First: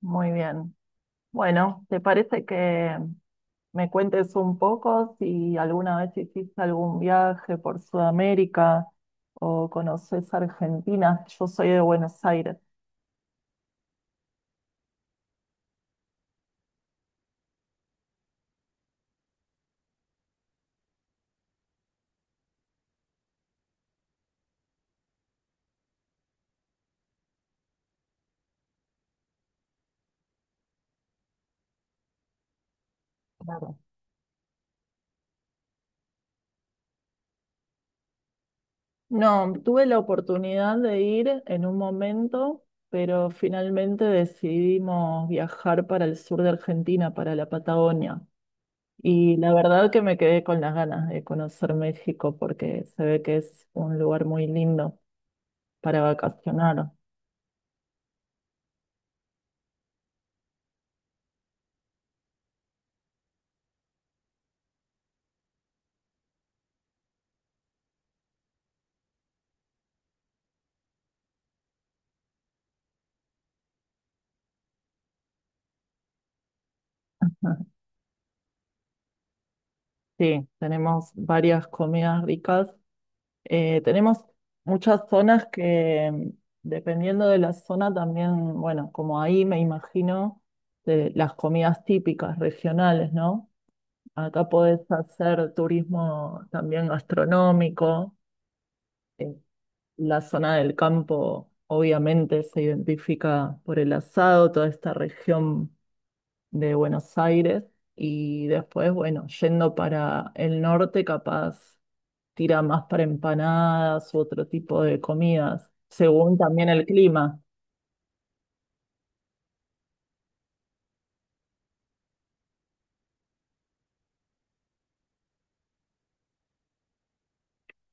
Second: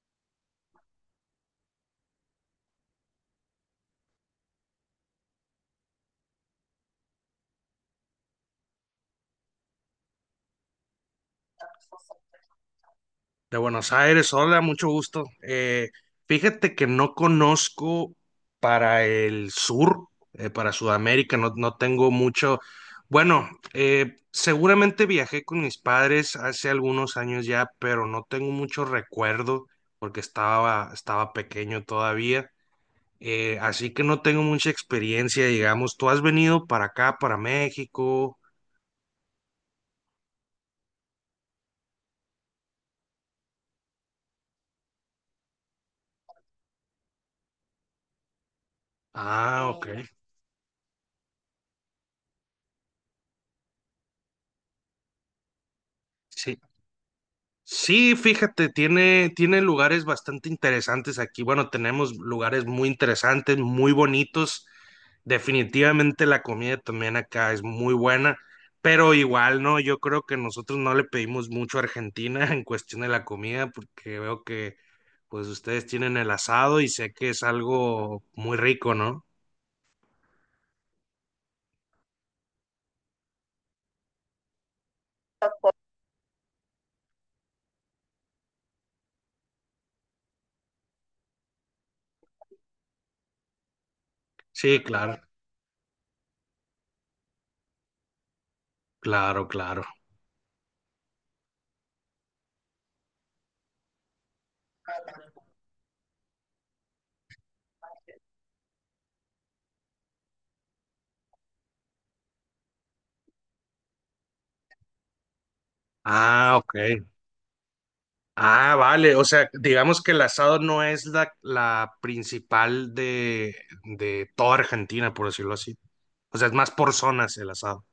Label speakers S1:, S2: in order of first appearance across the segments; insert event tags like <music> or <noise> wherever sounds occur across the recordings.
S1: Muy bien. Bueno, ¿te parece que me cuentes un poco si alguna vez hiciste algún viaje por Sudamérica o conoces Argentina? Yo soy de Buenos Aires.
S2: De Buenos Aires, hola, mucho gusto. Fíjate que no conozco para el sur, para Sudamérica, no, no tengo mucho. Bueno, seguramente viajé con mis padres hace algunos años ya, pero no tengo mucho recuerdo porque estaba pequeño todavía. Eh,
S1: Claro.
S2: así que no tengo mucha experiencia, digamos. ¿Tú has venido para acá, para México?
S1: No, tuve la oportunidad de ir en un momento, pero finalmente decidimos viajar para el sur de Argentina, para la Patagonia. Y la
S2: Ah, ok.
S1: verdad que
S2: No,
S1: me quedé con las ganas de conocer México porque se ve que es un lugar muy lindo para
S2: sí,
S1: vacacionar.
S2: sí, fíjate, tiene lugares bastante interesantes aquí. Bueno, tenemos lugares muy interesantes, muy bonitos. Definitivamente la comida también acá es muy buena, pero igual, ¿no? Yo creo que nosotros no le pedimos mucho a Argentina <laughs> en cuestión de la comida, porque veo que pues ustedes tienen el asado y sé que es algo muy rico, ¿no?
S1: Sí, tenemos varias comidas ricas. Tenemos muchas zonas que, mm, dependiendo de la zona, también, bueno, como ahí me imagino, de las comidas típicas regionales, ¿no? Acá podés
S2: Sí, claro,
S1: hacer turismo también gastronómico. Eh,
S2: claro, claro.
S1: la zona del campo, obviamente, se identifica por el asado, toda esta región de Buenos Aires y después, bueno, yendo para el norte, capaz tira más para empanadas u otro tipo de comidas, según
S2: Ah,
S1: también
S2: ok.
S1: el clima.
S2: Ah, vale, o sea, digamos que el asado no es la principal de toda Argentina, por decirlo así. O sea, es más por zonas el asado.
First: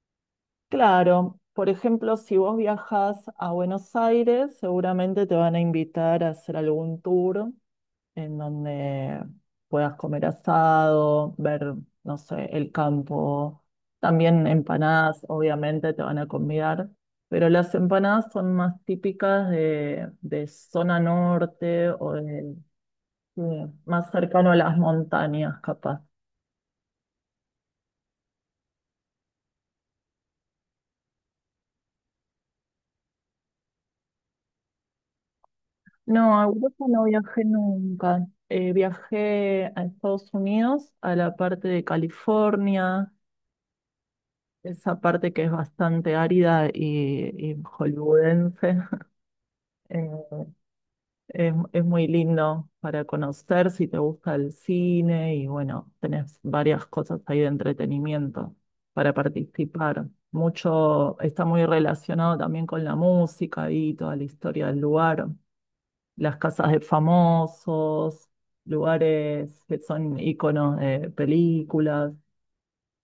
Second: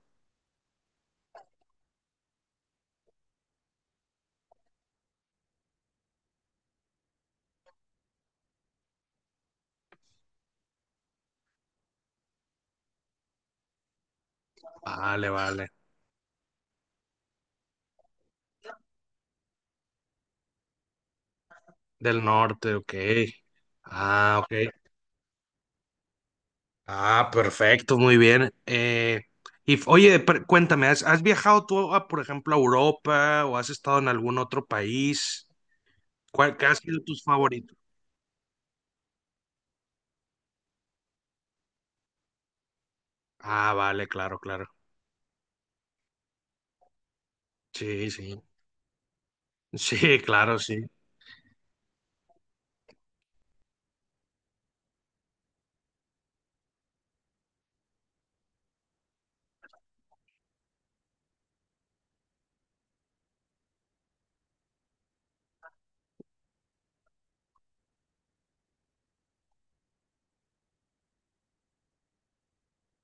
S1: Claro, por ejemplo, si vos viajas a Buenos Aires, seguramente te van a invitar a hacer algún tour en donde puedas comer asado, ver, no sé, el campo. También empanadas,
S2: Vale, vale.
S1: obviamente, te van a convidar, pero las empanadas son más típicas de zona norte o
S2: Del
S1: de,
S2: norte, ok.
S1: de más
S2: Ah,
S1: cercano
S2: ok.
S1: a las montañas, capaz.
S2: Ah, perfecto, muy bien. Oye, cuéntame, has viajado tú, a, por ejemplo, a Europa o has estado en algún otro país?
S1: No, a
S2: ¿Cuál, qué has
S1: Europa
S2: sido
S1: no
S2: tus
S1: viajé
S2: favoritos?
S1: nunca. Viajé a Estados Unidos, a la parte de California,
S2: Ah, vale, claro, claro.
S1: esa parte que es bastante árida y
S2: Sí, sí. <laughs>
S1: hollywoodense.
S2: Sí,
S1: <laughs>
S2: claro, sí.
S1: Es muy lindo para conocer si te gusta el cine y bueno, tenés varias cosas ahí de entretenimiento para participar. Mucho está muy relacionado también con la música y toda la historia del lugar, las casas de famosos, lugares que son iconos de películas,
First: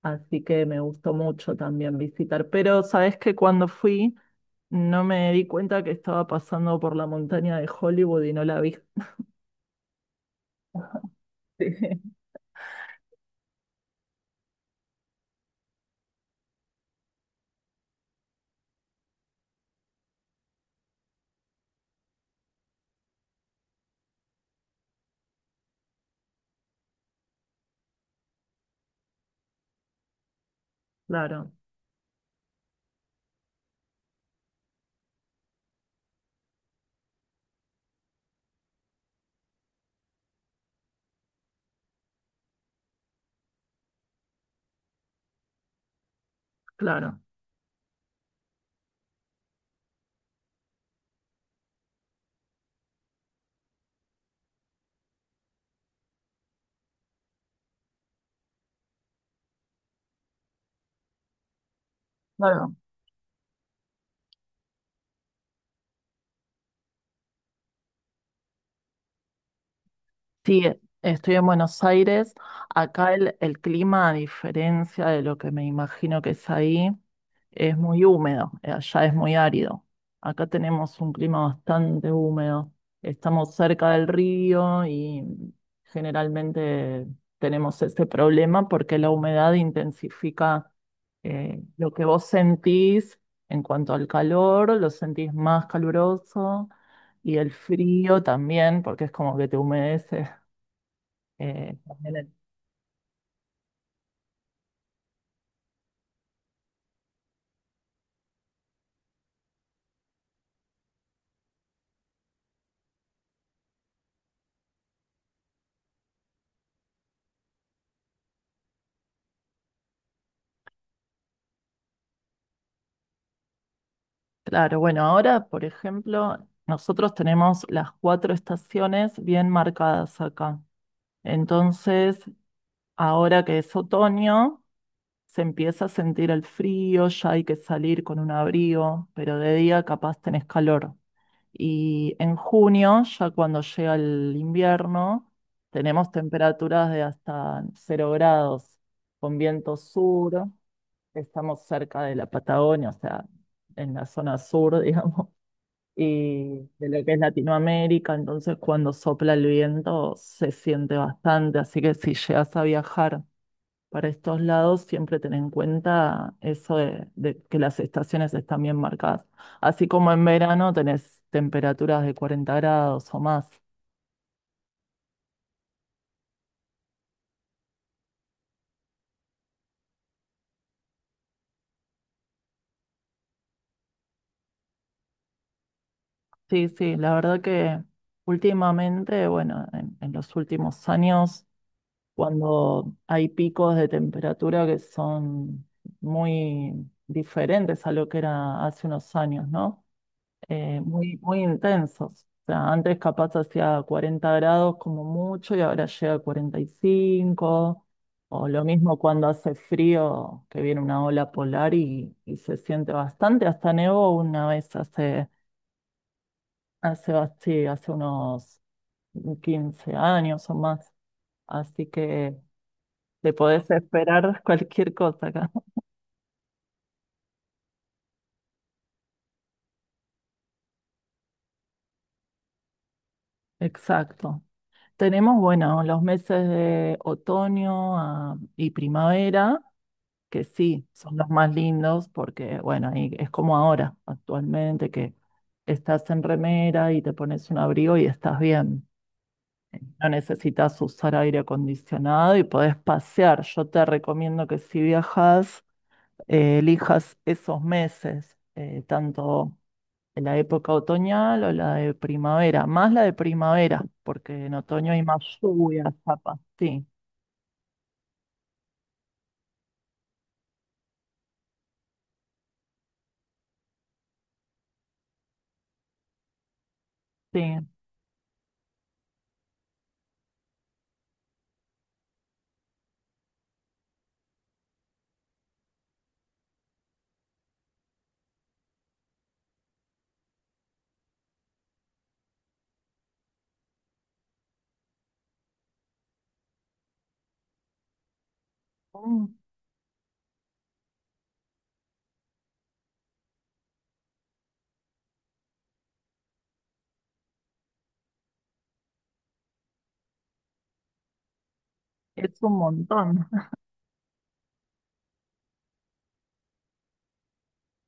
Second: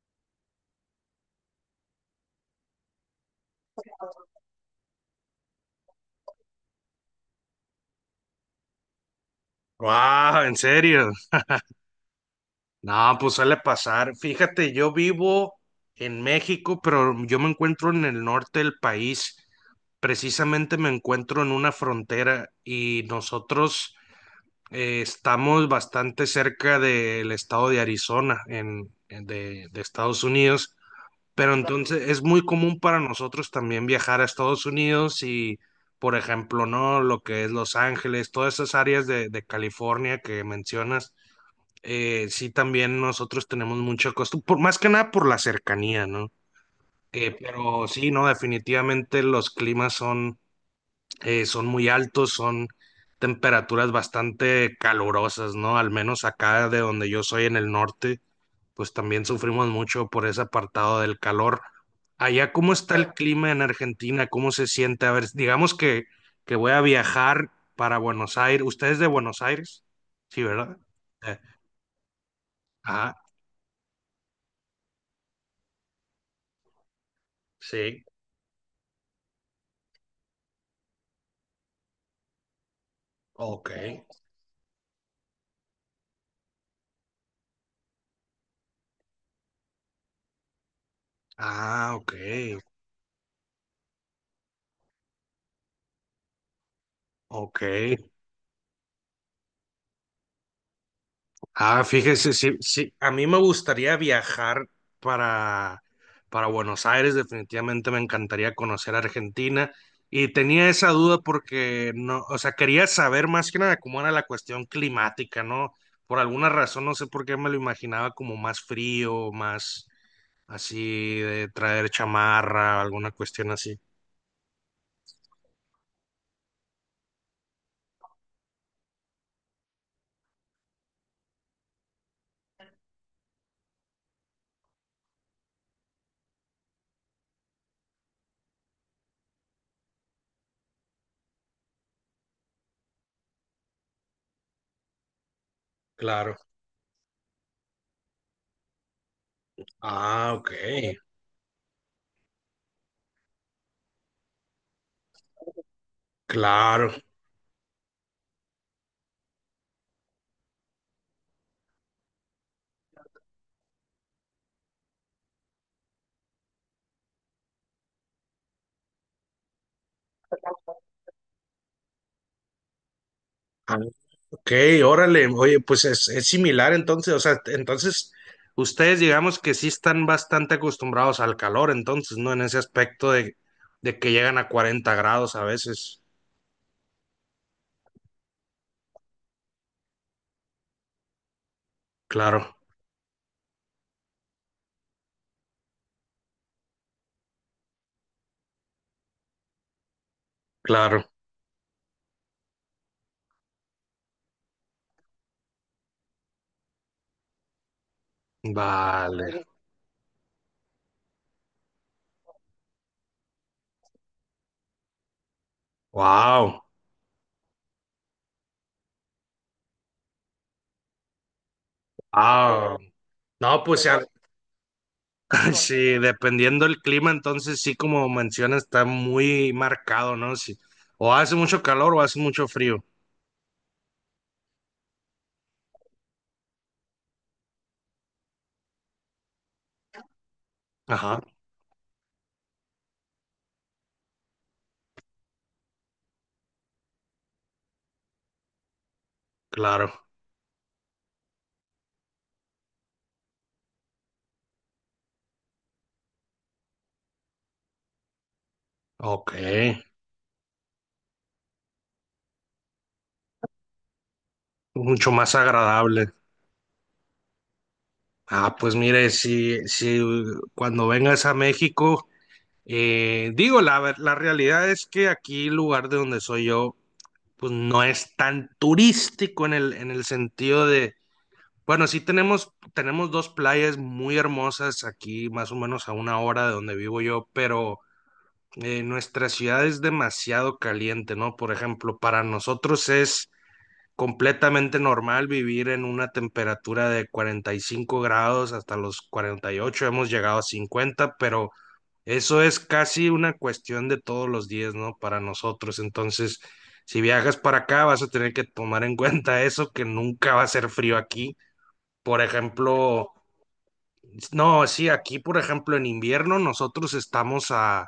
S1: así que me gustó mucho también visitar. Pero sabes que cuando fui no me di cuenta que estaba pasando por la montaña de Hollywood y no la vi.
S2: Wow, ¿en serio?
S1: Sí, <laughs>
S2: No, pues suele pasar. Fíjate, yo vivo en México, pero yo me encuentro en el norte del país. Precisamente me encuentro en una frontera y nosotros estamos bastante cerca del estado de Arizona, de Estados Unidos.
S1: claro,
S2: Pero entonces es muy común para nosotros también viajar a Estados Unidos y, por ejemplo, ¿no? Lo que es Los Ángeles, todas esas áreas de California que mencionas, sí, también nosotros tenemos mucho costo, por, más que nada por la cercanía, ¿no?
S1: claro,
S2: Pero sí, no, definitivamente los climas son, son muy altos, son temperaturas bastante calurosas, ¿no? Al menos acá de donde yo soy en el norte, pues también sufrimos mucho por ese apartado del calor. Allá, ¿cómo
S1: claro.
S2: está el clima en Argentina? ¿Cómo se siente? A ver, digamos que, voy a viajar para Buenos Aires. ¿Usted es de Buenos Aires? Sí,
S1: Sí,
S2: ¿verdad?
S1: estoy
S2: Eh,
S1: en Buenos Aires. Acá
S2: ajá,
S1: el clima, a diferencia de lo que me imagino que es ahí, es muy
S2: sí.
S1: húmedo. Allá es muy árido. Acá tenemos un clima bastante húmedo. Estamos
S2: Ok.
S1: cerca del río y generalmente tenemos ese problema porque la humedad intensifica lo
S2: Ah,
S1: que
S2: ok.
S1: vos sentís en cuanto al calor, lo sentís más caluroso y el
S2: Ok.
S1: frío también, porque es como que te humedece. Eh,
S2: Ah,
S1: también el-
S2: fíjese, sí, sí. A mí me gustaría viajar para, para Buenos Aires. Definitivamente me encantaría conocer Argentina. Y tenía esa duda porque no, o sea, quería saber más que nada cómo era la cuestión climática, ¿no? Por alguna razón, no sé por qué me lo imaginaba como más frío, más así de traer chamarra, alguna cuestión así.
S1: claro, bueno, ahora, por ejemplo, nosotros tenemos las cuatro estaciones bien marcadas acá. Entonces, ahora que es otoño, se empieza a sentir el frío, ya hay que salir con un abrigo, pero de día capaz tenés calor. Y en junio, ya cuando llega el invierno, tenemos
S2: Claro.
S1: temperaturas de hasta 0 grados, con viento
S2: Ah,
S1: sur.
S2: ok.
S1: Estamos cerca de la Patagonia, o sea, en la zona sur, <laughs> digamos, y de
S2: Claro.
S1: lo que es Latinoamérica, entonces cuando sopla el viento se siente bastante, así que si llegas a viajar para estos lados, siempre ten en cuenta eso de que las estaciones están bien marcadas. Así como en verano tenés temperaturas de 40 grados o más.
S2: Ok, órale, oye, pues es similar entonces, o sea, entonces ustedes digamos que sí están bastante acostumbrados al calor, entonces, ¿no? En ese aspecto de, que llegan a 40 grados a veces.
S1: Sí, sí, la verdad que últimamente, bueno, en los últimos años
S2: Claro,
S1: cuando hay picos de temperatura que son muy diferentes a lo que era hace unos años, ¿no?
S2: claro.
S1: Muy, muy intensos. O sea, antes capaz hacía 40 grados como mucho y ahora llega a 45, o lo mismo cuando
S2: Vale.
S1: hace frío, que viene una ola polar y se siente bastante. Hasta nevó una vez
S2: Wow.
S1: hace unos 15 años o más. Así que
S2: Wow.
S1: te
S2: No,
S1: podés
S2: pues
S1: esperar cualquier cosa acá.
S2: <laughs> sí, dependiendo del clima, entonces sí, como mencionas, está muy marcado, ¿no? Sí. O hace mucho calor o hace mucho frío.
S1: <laughs> Exacto. Tenemos, bueno, los meses de otoño, ah, y primavera, que sí, son
S2: Ajá,
S1: los más lindos porque, bueno, ahí es como ahora, actualmente, que estás en remera y te pones un abrigo y estás bien.
S2: claro.
S1: No necesitas usar aire acondicionado y podés pasear. Yo te recomiendo que si viajas, elijas esos meses,
S2: Ok.
S1: tanto la época otoñal o la de primavera, más la de primavera, porque en otoño hay
S2: Mucho
S1: más
S2: más
S1: lluvia,
S2: agradable.
S1: chapa. Sí,
S2: Ah, pues mire, si cuando vengas a México, digo, la realidad es que aquí el lugar de donde soy yo
S1: sí.
S2: pues no es tan turístico en en el sentido de, bueno, sí tenemos dos playas muy hermosas aquí, más o menos a una hora de donde vivo yo, pero nuestra ciudad es demasiado caliente, ¿no? Por ejemplo, para nosotros es completamente normal vivir en una temperatura de 45 grados hasta los
S1: Mm,
S2: 48, hemos llegado a 50, pero eso es casi una cuestión de todos los días, ¿no? Para nosotros. Entonces, si viajas para acá, vas a tener que tomar en <laughs> cuenta eso, que nunca va a ser frío aquí. Por
S1: es un
S2: ejemplo,
S1: montón. <laughs>
S2: no, sí, aquí, por ejemplo, en invierno nosotros estamos a...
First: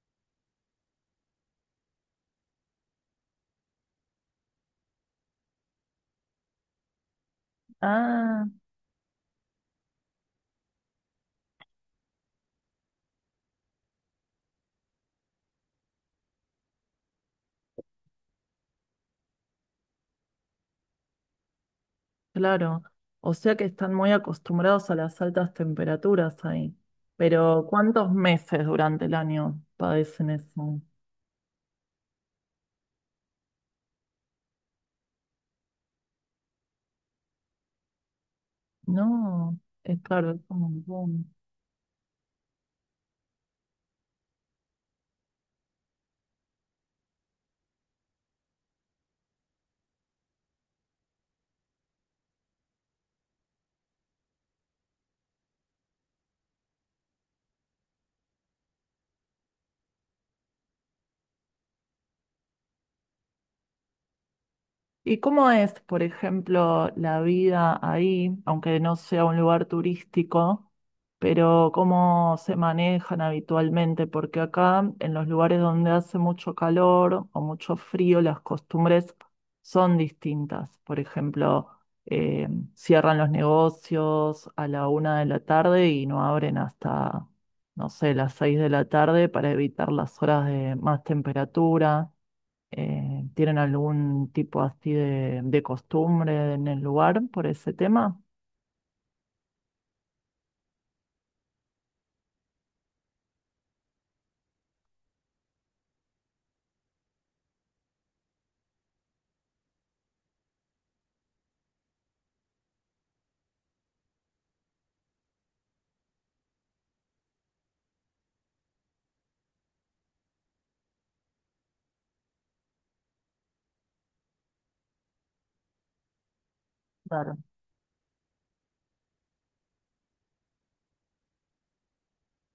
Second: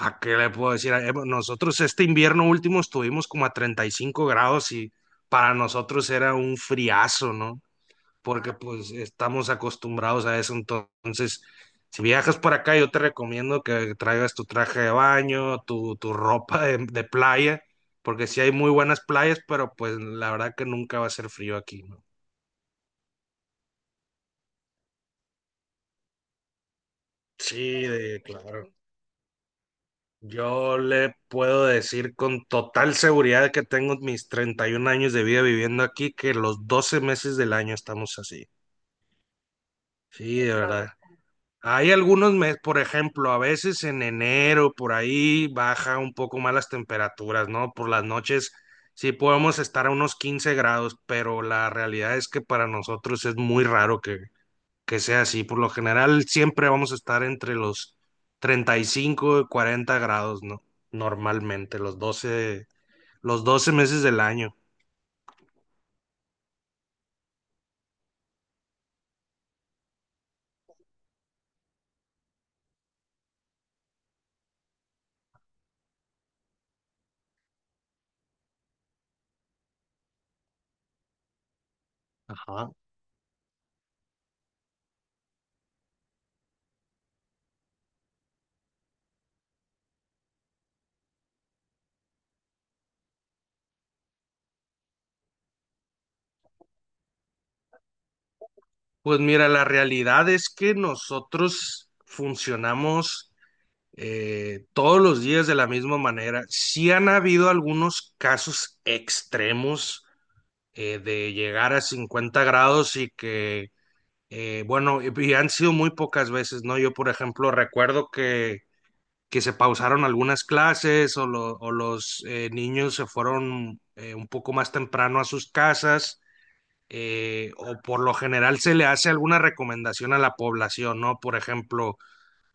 S2: ¿a qué le puedo decir? Bueno, nosotros este invierno último estuvimos como a 35 grados y para nosotros era un friazo, ¿no?
S1: Ah,
S2: Porque pues estamos acostumbrados a eso. Entonces, si viajas por acá, yo te recomiendo que traigas tu traje de baño, tu ropa de playa, porque sí hay muy buenas playas, pero pues la verdad que nunca va a ser frío aquí, ¿no?
S1: claro. O sea que están muy acostumbrados a las altas temperaturas ahí. Pero
S2: Sí,
S1: ¿cuántos meses
S2: claro.
S1: durante el año padecen
S2: Yo
S1: eso?
S2: le puedo decir con total seguridad que tengo mis 31 años de vida viviendo aquí, que los 12 meses del año estamos así.
S1: No, es claro,
S2: Sí,
S1: es
S2: de
S1: un
S2: verdad.
S1: montón.
S2: Hay algunos meses, por ejemplo, a veces en enero, por ahí baja un poco más las temperaturas, ¿no? Por las noches sí podemos estar a unos 15 grados, pero la realidad es que para nosotros es muy raro que sea así. Por lo general, siempre vamos a estar entre los 35 y 40 grados, ¿no? Normalmente, los 12 meses del año.
S1: ¿Y cómo es, por ejemplo, la vida ahí, aunque no sea un lugar turístico, pero cómo se manejan habitualmente? Porque acá, en los lugares donde hace mucho calor o mucho frío, las costumbres son distintas. Por ejemplo, eh,
S2: Ajá.
S1: cierran los negocios a la una de la tarde y no abren hasta, no sé, las seis de la tarde para evitar las horas de más temperatura. ¿Tienen algún tipo así de costumbre en el lugar por ese tema?
S2: Pues mira, la realidad es que nosotros funcionamos, todos los días, de la misma manera. Sí han habido algunos casos extremos, de llegar a 50 grados, y que, bueno, y han sido muy pocas veces, ¿no? Yo, por ejemplo, recuerdo que se pausaron algunas clases, o, o los, niños se fueron, un poco más temprano a sus casas,
S1: Claro,
S2: o por lo general se le hace alguna recomendación a la población, ¿no? Por ejemplo,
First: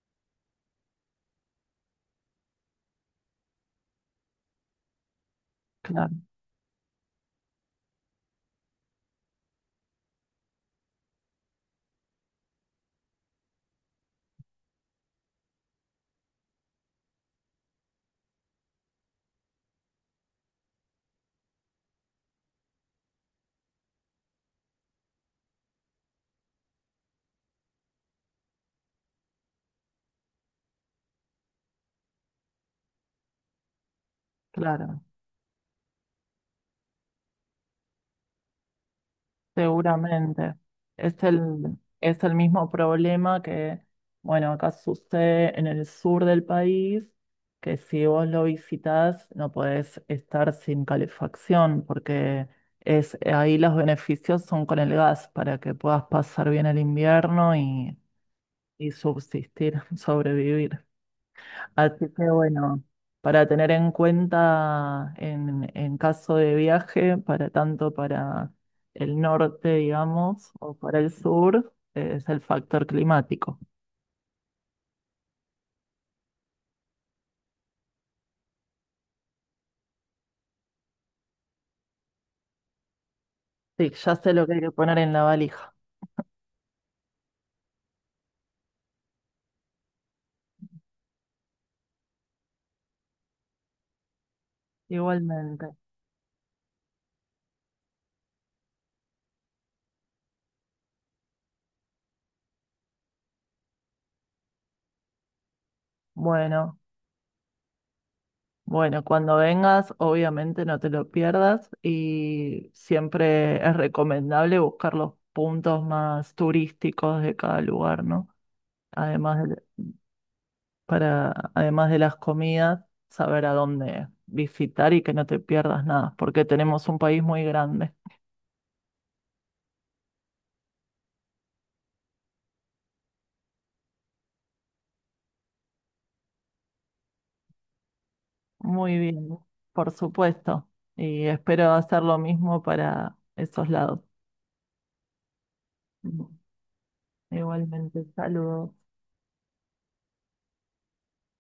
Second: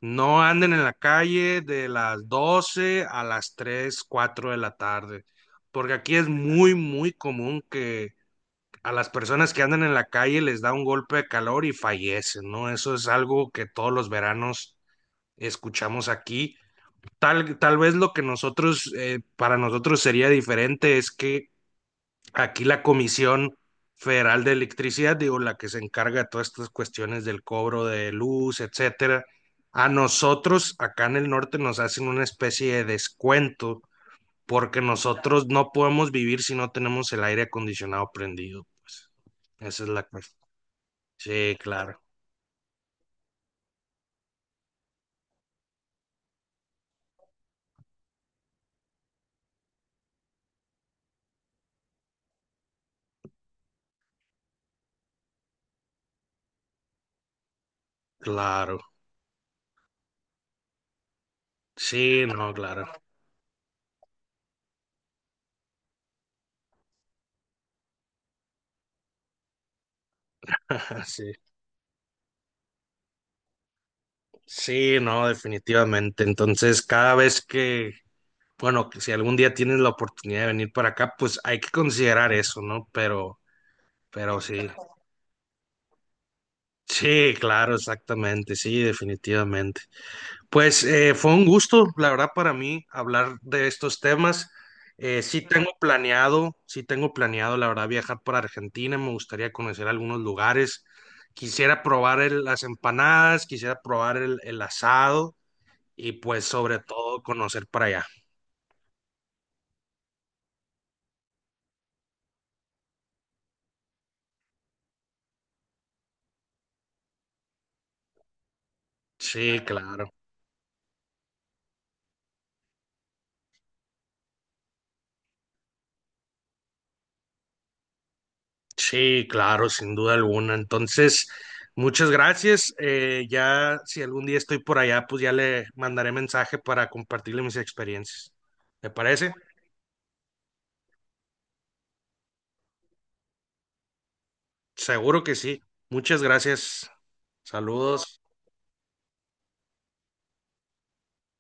S2: no anden en la calle de las 12 a las 3 4 de la tarde, porque
S1: claro,
S2: aquí es muy, muy común que a las personas que andan en la calle les da un golpe de calor y fallecen, ¿no? Eso es algo que todos los veranos escuchamos aquí. Tal vez lo que nosotros, para nosotros sería diferente es que aquí la Comisión Federal de Electricidad, digo, la que se encarga de todas estas cuestiones del cobro de luz, etcétera, a nosotros acá en el norte nos hacen una especie de descuento porque
S1: claro,
S2: nosotros no podemos vivir si no tenemos el aire acondicionado prendido, pues. Esa es la cuestión.
S1: seguramente. Es
S2: Sí, claro,
S1: es el mismo problema que, bueno, acá sucede en el sur del país, que si vos lo visitas no podés estar sin calefacción, porque es, ahí los beneficios son con el gas, para que puedas pasar bien el invierno
S2: claro.
S1: y subsistir, <laughs> sobrevivir. Así
S2: Sí,
S1: que
S2: no,
S1: bueno,
S2: claro.
S1: para tener en cuenta en caso de viaje, para tanto para el norte, digamos, o para
S2: <laughs>
S1: el
S2: Sí.
S1: sur, es el factor climático.
S2: Sí, no, definitivamente. Entonces, cada vez que, bueno, que si algún día tienes la oportunidad de venir para acá, pues hay que considerar eso, ¿no? Pero,
S1: Sí, ya sé
S2: pero
S1: lo que hay
S2: sí.
S1: que poner en la valija.
S2: Sí, claro, exactamente, sí, definitivamente. Pues, fue un gusto, la verdad, para mí hablar de estos temas. Sí tengo
S1: Igualmente.
S2: planeado, sí tengo planeado, la verdad, viajar para Argentina. Me gustaría conocer algunos lugares. Quisiera probar las empanadas, quisiera probar el asado y pues sobre
S1: Bueno,
S2: todo conocer para allá.
S1: bueno, cuando vengas, obviamente no te lo pierdas y siempre es recomendable buscar los puntos más turísticos de cada lugar, ¿no? Además
S2: Sí,
S1: de
S2: claro.
S1: para, además de las comidas, saber a dónde visitar y que no te pierdas nada, porque tenemos un país muy grande.
S2: Sí, claro, sin duda alguna. Entonces, muchas gracias. Ya si algún día estoy por allá, pues ya le mandaré mensaje para compartirle mis experiencias. ¿Me
S1: Muy
S2: parece?
S1: bien, por supuesto. Y espero hacer lo mismo para esos lados.
S2: Seguro que sí. Muchas gracias.
S1: Igualmente,
S2: Saludos.
S1: saludos.